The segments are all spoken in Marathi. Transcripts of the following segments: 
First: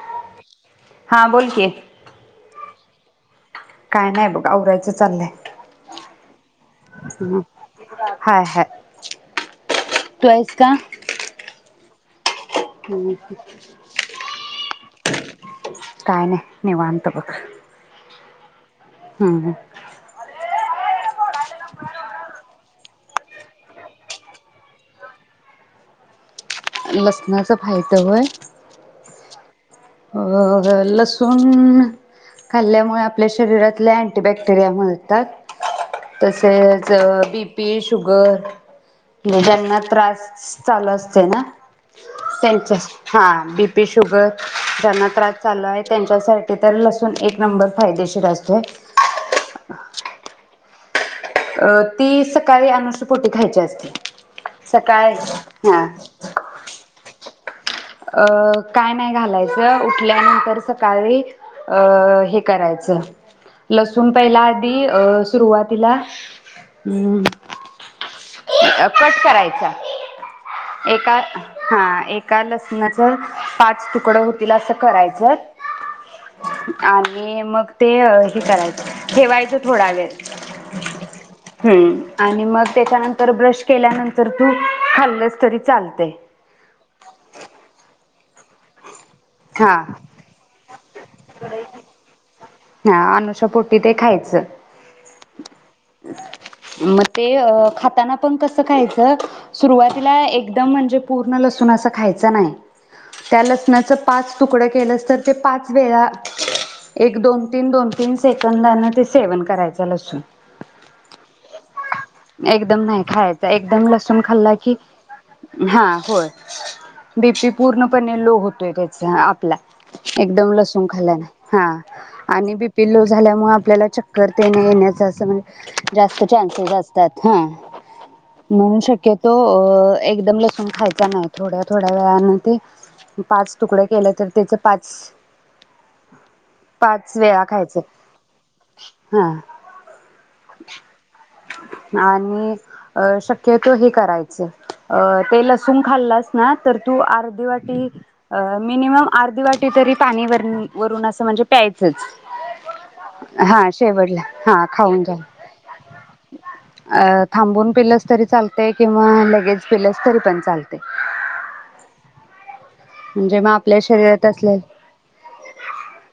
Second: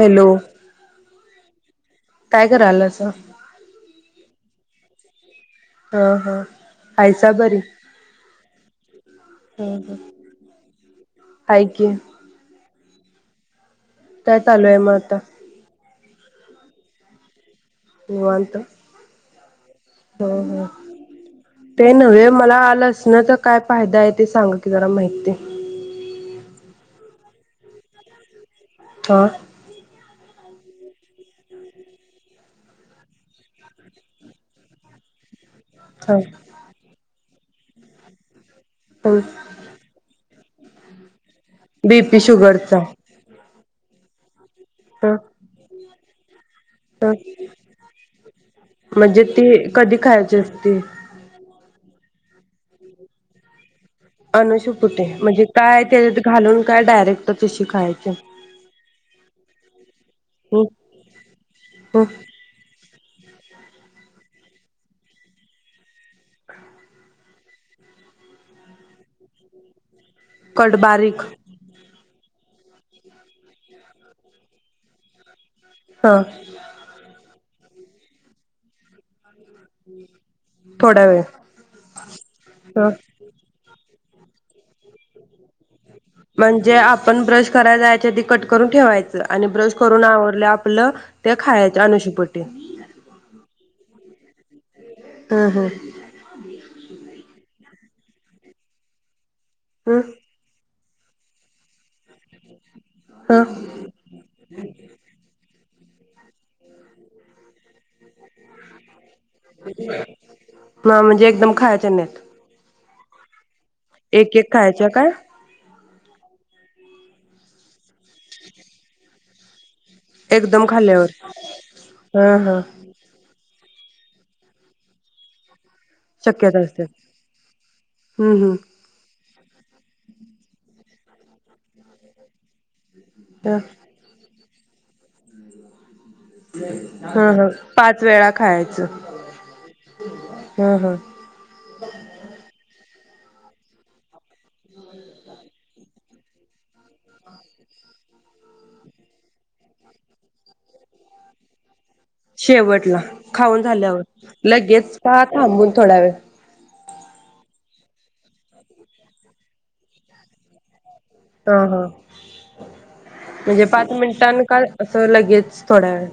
हॅलो हा बोल की काय करायला? [unintelligible] काय नाय बघा आवरायच चाललय हो हो हायस बरी हाय हाय हो हो तू आहेस का? हाय की [inaudible] काय चालू आहे म आता काय नाय निवाांत बघ निवांत हम्म हम्म. हं हं ते नव्हे मला लसण्याचा काय फायदा आहे ते सांग की जरा माहिती. लसणाचा फायद होय.... हा अ लसूण खाल्ल्यामुळे आपल्या शरीरातल्या अँटीबॅक्टेरिया मारतात. हा तसेच बी बी, शुगर म ज्यांना त्रास..... चालू असतय ना. बीपी शुगरचा. ते शुगर ज्यांना ह त्रास चालू आहे त्यांच्यासा ते तर ह लसून एक नंबर फायदेशीर असतोय. म्हणजे ती कधी खायची असते अ ती सकाळी अनुषपोटी खायची असते. अनुशीपोटी सकाळी म्हणजे हा काय त्याच्यात घालून काय डायरेक्ट तशी खायची अ काय नाही घालाय ह उठल्यानंतर ह सकाळी अ ह हे करायचं लसूण पहिला आधी अ सुरुवातीला कट करायचा. कट एका बारीक हा एक एका लसणाच पाच तुकड होतील असं करायचं..... हा आणि मग ते हे करायचं ठेवायचं. थोडा वेळ थोडा वेळ हम्म आणि मग ह त्याच्यानंतर केल्यानंतर तू खाल्लस तरी चालतय म्हणजे आपण ब्रश करायला जायच्या आधी कट करून ठेवायचं. आणि ब्रश हा करून आवरले आपलं ते खायच अनुषा पोटी..... हा अनुषा पोट्टी ते खायच च हम्म हम्म मग ते अ खात त्यांना पण कसं खायचं हम्म सुरुवातीला एकदम म्हणजे पूर्ण लसूण असा खायचा नाही. ह त्या लसणाच पाच तुकडं केलं तर ते पाच वेळा एक दोन तीन दोन तीन सेंकंदान ते सेवन करायच लसूण, ह म्हणजे एकदम खायच्या नाहीत एकदम नाही. खायाचं एकदम लसूण एक एक खाल्ला की खायच्या काय हा होय बी पी पूर्ण पणे लो होतोय त्याचा आप [unintelligible] एकदम लसूण खाल्ला नाही हा हा आणि हा बी पिल्लो झाल्यामुळे आपल्याला चक्कर ते न येण्याचं असं म्हणजे जास्त शक्यता चान्सेस असते असतात हा हम्म म्हणून हम्म शक्यतो. तो एकदम लसूण खायचा नाही थोड्या थोड्या वेळाने ते पाच तुकड केलं तर त्याच... पाच पाच [unintelligible] हं वेळा हं खायचं पाच वेळा खायाचं हा हं हं आणि अ शक्यतो हे करायचं ते लसूूण खाल्लास ना तर तू अर्धी वाटी मिनिमम अर्धी वाटी तरी पाणी वर वरून असं म्हणजे प्यायच.... शेवटला, खाऊन शेवटला झाल्यावर हा लगेच खाऊन घ्या का थांबून थोडा वेळ. अ थांबून पिलस तरी चालते किंवा लगेच पिलस तरी पण चालतंय. हा हा मग म्हणजे आपल्या पाच शरीरात मिनिटांन असले का असं लगेच थोड्या वेळ...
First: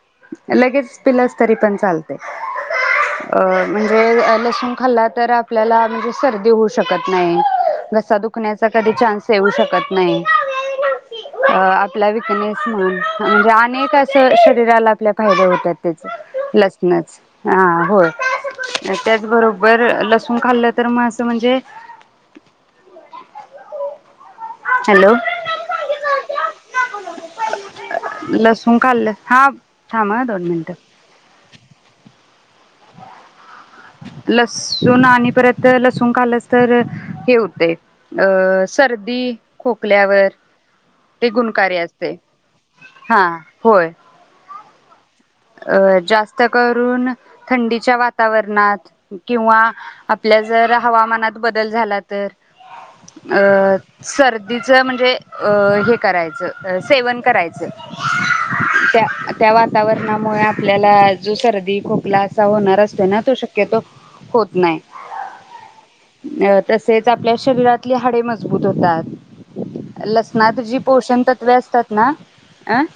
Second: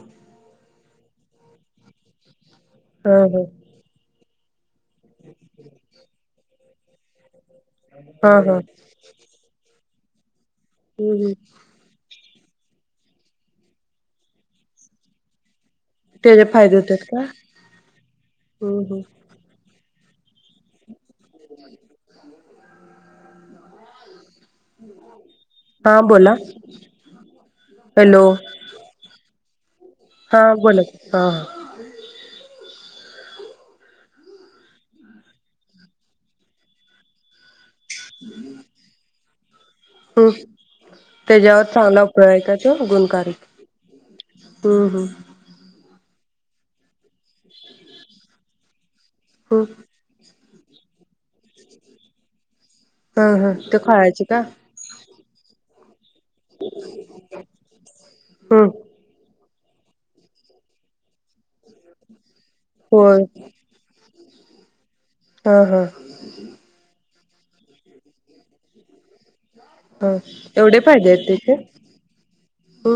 लगेच पिलस तरी पण चालतंय. हा अ हा म्हणजे लसूण खाल्ला तर आपल्याला म्हणजे सर्दी होऊ शकत नाही. घसा दुखण्याचा कधी चान्स येऊ शकत नाही. हम् हम् अ आपला विकनेस म्हणून म्हणजे अनेक अस शरीराला आपल्या फायदे होतात. तेच त्याचे फायदे होतात लसणाच का? हा होय हम्म आणि हम्म. त्याच बरोबर लस लसुण खाल्लं तर म असं तो म्हणजे हॅलो हा बोला हॅलो लसूण खाल्लं हा थांबा हा दोन मिनिटं. बोला की हा हा लसूण आणि परत लसुण खल्लस तर हे होतय अ सर्दी खोकल्यावर हम् ते त्याच्यावर गुणकारी चांगला असते. उपाय आहे का तो हा गुणकारी होय हम् हम अ जास्त करून थंडीच्या वातावरणात किंवा हम्म. आपल्या जर हवामानात बदल झाला तर हा हा अ ते खायचे का सर्दीच म्हणजे अ हे करायच सेवन करायचं हम्म त्या त्या वातावरणात मुळे आपल्याला जो सर दि, खोकला असा होणार असतो ना होय तो शक्यतो होत नाही. हा हा अ तसेच आपल्या शरीरातले हाडे मजबूत होतात. हा लसणात जी एवढे फायदे पोषण आहेत तत्वे असतात ना अं त्यांचे?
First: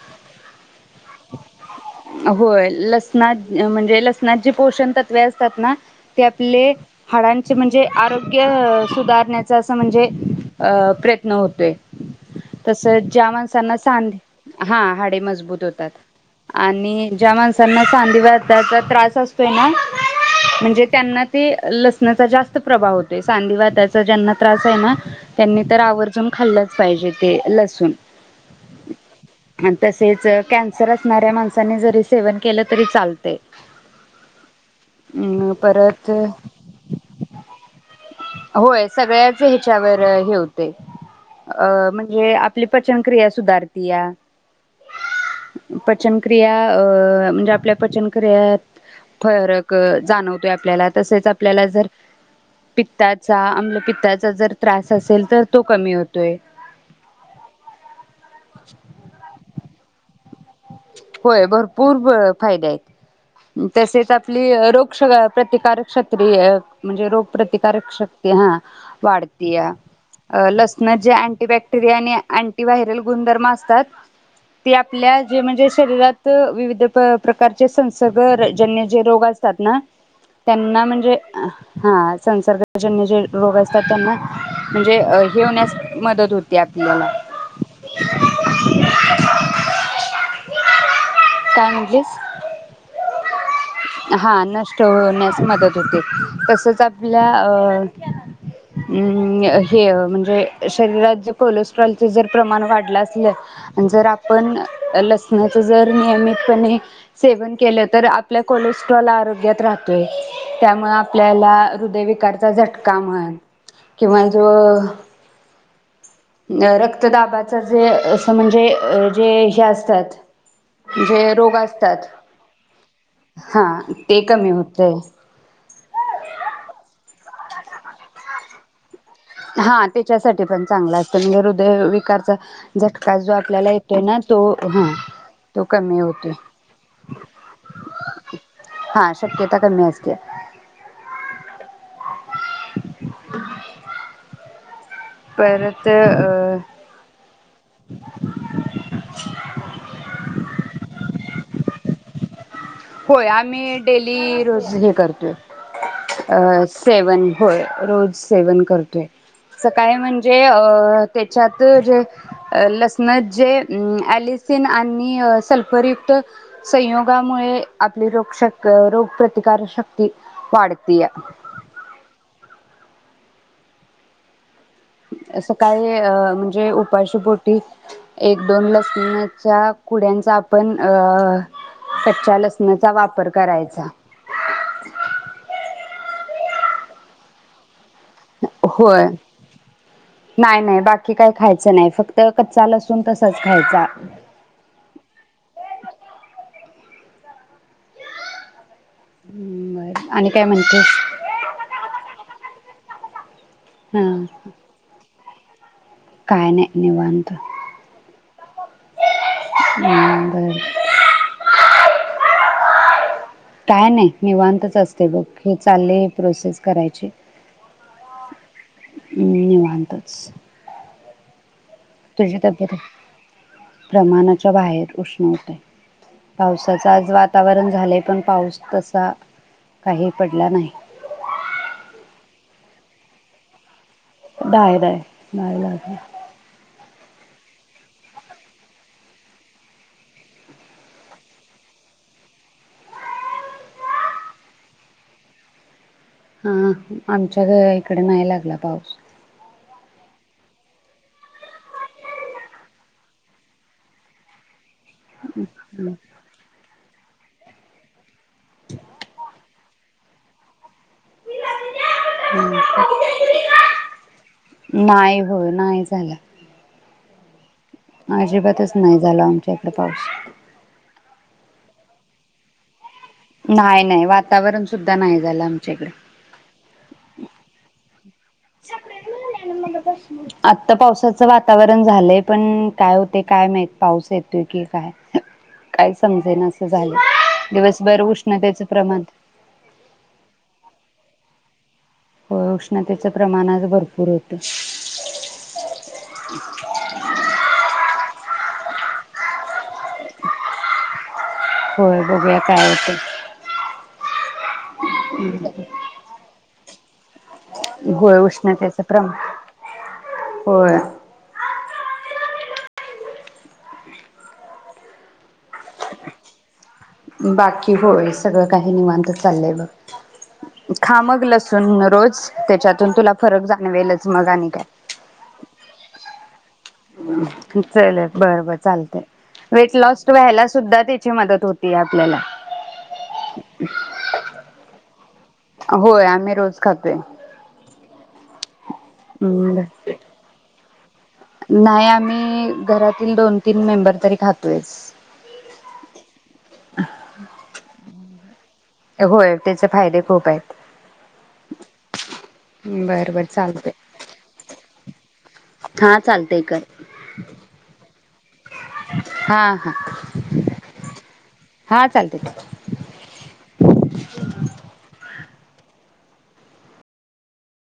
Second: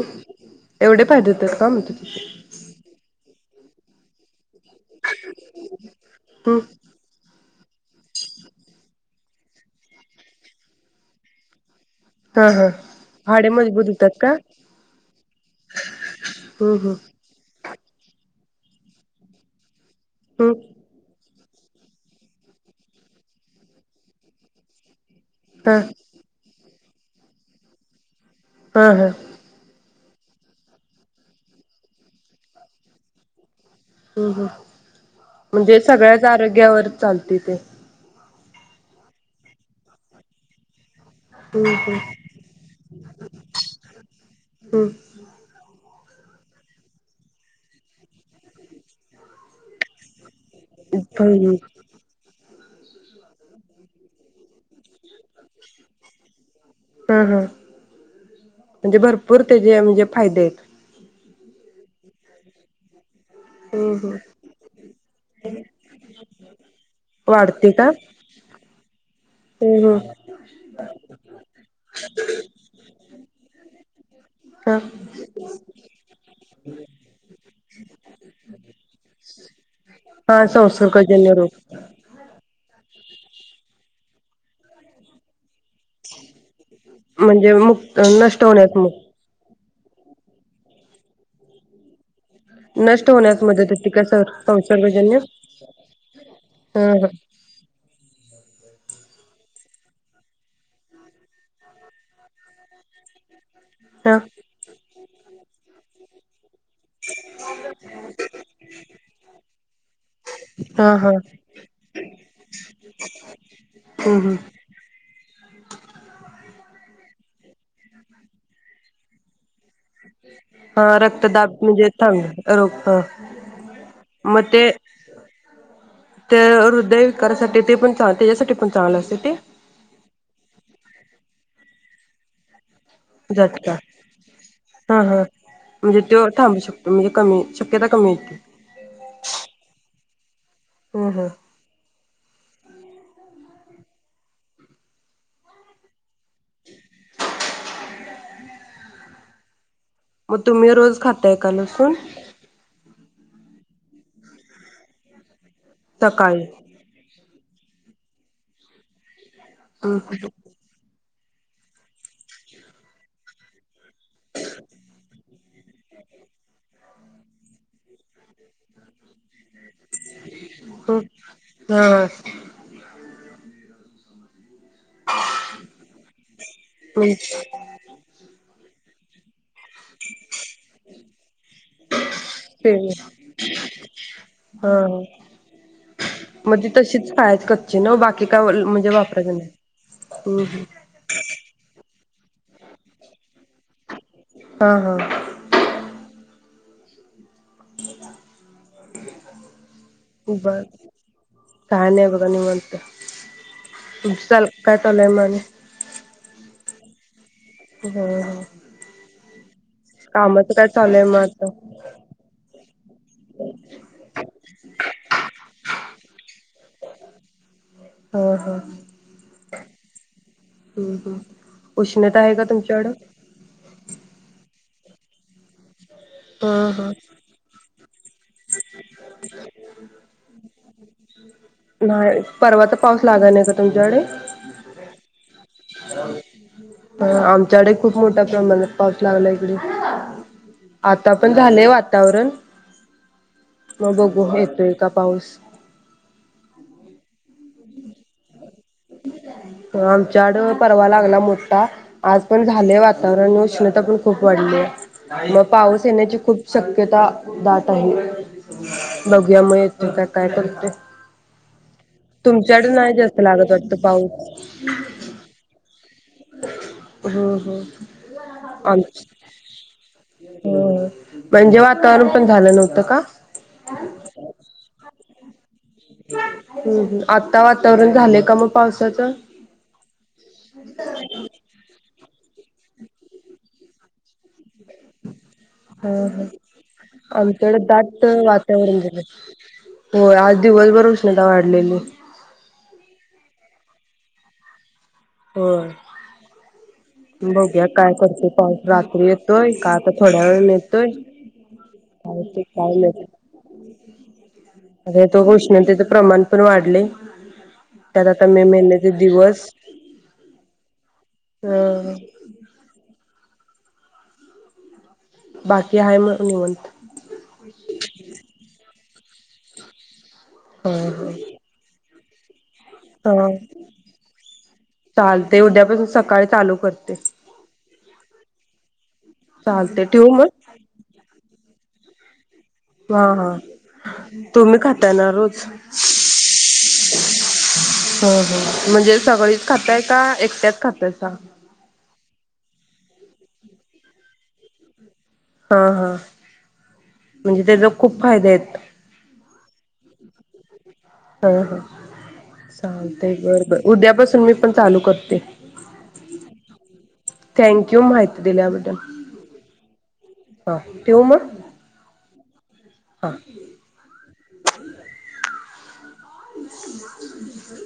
एवढे फायदे होतात का मग त्याचे होय लसणा म्हणजे लसनाची पोषण तत्वे असतात ना ते हम्म आपले हाडां म्हणजे आरोग्य सुधारण्याचा अस म्हणजे अ प्रयत्न होतोय. हा हा. तस ज्या हाडे माणसना मजबूत होतात सांदे का हा हाडे मजबूत होतात. हम्म आणि हम्म आणि ज्या माणसांना सांधिवात त्याचा त्रास असतोय ना हम्म म्हणजे त्यांना ते लसणाचा जास्त प्रभाव होतोय सांधी वाताचा ज्यांना त्रास आहे ना त्यांनी हा तर आवर्जून खाल्लंच पाहिजे ते लसूण. हां हां.. तेच कॅन्सर असणाऱ्या माण चणे जरी सेवन केलं तरी चालते हम्म हम्म म्हणजे परत सगळ्याच आरोग्यावर चालते ते होय सगळ्याच ह्याच्यावर हे हुतय हम्म अ हम्म म्हणजे आपली पचन क्रिया सुधारतीया हम्म. प - क्रिया म्हणजे आपल्या पचन क्रियात फरक जाणव होतोय आपल्याला तसेच हम्म. आपल्याला जर पित्ताचा अमलपित्ताचा जर त्रास असेल.... तर तो कमी होतोय हां हां म्हणजे भरपूर त्याजे म्हणजे फायदे आहेत.. होय भरपूर फायदे आहेत हम्म तसेच हम्म आपली रोग क्ष प्रतिकारक क्षत्री म्हणजे रोग वाढते का? प्रतिकारक शक्ती हां.... वाढ तिया हम्म हम्म लसणात जे अँटी बॅक्टेरिया आणि अँटी व्हायरल गुणधर्म असतात ते हा आपल्या जे म्हणजे शरीरात विविध प्रकारचे संसर्ग जन्य जे रोग असतात ना हा त्यांना म्हणजे संसर्गजन्य रोग हां संसर्गजन्य जे रोग असतात त्यांना म्हणजे हे होण्यास मदत होते आपल्याला म्हणजे मुक्त नष्ट होण्यास मुक्त [unintelligible] काय म्हणलीस नष्ट होण्यास मदत होती का [unintelligible] सर हां नष्ट संसर्गजन्य होण्यास मदत होते तसंच हा हा आपल्या अ अम्म हे म्हणजे शरीरात जर [unintelligible] कोलेस्ट्रॉलच जर प्रमाण वाढलं असलं आणि जर हा आपण [inaudible] लसणाच जर नियमितपणे... सेवन केलं तर आपल्या कोलेस्ट्रॉल आरोग्यात राहतोय त्यामुळे हा हा आपल्याला हृदयविकारचा झटका म्हण हम्म किंवा हम्म जो रक्तदाबाच जे असं म्हणजे जे हे अस... त्यात हा जे रोग रक्तदाब म्हणजे असतात थांब रोग हा हां ते कमी होतय तर हृदयविकारासाठी ते पण चांग त्याच्यासाठी पण चांगलं असे हां त्याच्यासाठी पण चांगल असतं म्हणजे हृदय विकारचा... झटका जो आपल्याला झटका येतोय ना तो हां हा हा तो कमी म्हणजे तो होतोय थांबू शकतो म्हणजे कमी शक्यता कमी येते. हां शक्यता कमी असत्या.. हम्म हम्म [unintelligible] परत अ [inaudible] मग तुम्ही रोज खाताय का लसून? होय आम्ही डेली रोज हे करतोय. सकाळी अ सेवन होय रोज सेवन करतोय. सकाळी हम्म म्हणजे अ त्याच्यात जे अ लसणत जे एलिसीन आणि सल्फर युक्त संयोगामुळे आपले रोग शक-रोगप्रति प्रतीकार शक्ती हम्म वाढतीया. हा सकाळी अ म्हणजे हम्म उपाशीपोटी एक दोन ल उनत अशा कुड्यांचा आपण अं कच्च्या ते लसणाचा हा वापर करायचा. हा. कत होय हम्म हम्म नाही-नाही बाकी काही खायचं नाही फक्त च कच्चा लसूण कस आत्ताच खायचा स हा हा केला बर आणि काय बर म्हणतेस काय नाही बघा निवांत. हा चला काय चाललय म आणि काय नाही निवांत. हा हा हम्म कामाचं बर काय चालय मग आता. काय नाही निवांतच असते बघ हे चालले प्रोसेस करायची. हा हा हम् निवांतच हम्म हम्म उष्णता आहे तुझी का तब्येत तुमच्याकडं प्रमाणाच्या बाहेर उष्ण होतंय. हा पावसाच हा आज वातावरण झालय. पण पाऊस तसा काही पडला नाही. नाही परवाचा पाऊस लागायला नाही का तुमच्याकडे? Bye bye. आ आम च्याकडे खूप मोठ्या प्रमाणात पाऊस लागला इकडे. आता पण झालय वातावरण मग बघू येतोय का पाऊस? हा हम्म आमच्या ग इकड नाही लागला. पाऊस. आ आमच्याडू परवा लागला मोठा आज पण झालय वातावरण उष्णता पण खूप वाढली आहे. मग पाऊस येण्याची खूप शक्यता दाट आहे. बघुया मिळेल. तर काय? काय करतोय? तुमच्याकड नाही जास्त लागत वाट नाही हो नाही जा झालं ह ह अजिबातच नाही झाला आमच्या इकडे पाऊस चालू पण झालं नव्हतं का? नाही-नाही वातावरण सुद्धा नाही गलम हम्म हम्म आता वातावरण झालय. आता पावसाचं वातावरण झालंय. पण काय होते काय माहित पाऊस येतोय की काय? हा काय हा समजेन असं झालं आमच्याकडं दिवसभर दाट उष्णतेचं वातावरण झालं. प्रमाण हो आज दिवसभर उष्णता वाढलेली. हो उष्णतेचं प्रमाण आज भरपूर होतं. होय बघुया काय करतोय पाऊस रात्री येतोय का? आता थोड्या वेळान येतोय. होय काय बघूया ते कायळ होतं. बहुतेक उष्णतेच प्रमाण पण वाढलय. त्यात होय आता मे उष्णतेचं महिन्याचे प्रमाण दिवस. होय अ [inaudible] बाकी हाय म निवांत? बाकी होय सगळं काही निवांत चाललंय बघ. हा खा मग हा लसूण रोज त्याच्यातून तुला हा फरक जाणवेलच मग आणि काय चालते. उद्यापासून सकाळी चालू कर चल बर-बर चालतय वेट चालते लॉस ठेवू मग व्हायला सुद्धा त्याची मदत पहात होते आपल्याला हा हा तुम्ही खाताना रोज होय आम्ही रोज खातोय. ह ह म्हणजे सगळीच खाताय का एकट्यात खातोय. नाही आम्ही घरातील दोन तीन मेंबर तरी खातोयच हा हा म्हणजे त्याज खूप फायदे आहेत. होय त्याचे फायदे खूप आहेत. हा हा चालतय बरं बर बर-बर चालतय उद्यापासून मी पण चालू करते. हा चालतय कर थँक यू माहिती दिल्याबद्दल हा हा हा ठेवू मग [unintelligible] हं [unintelligible]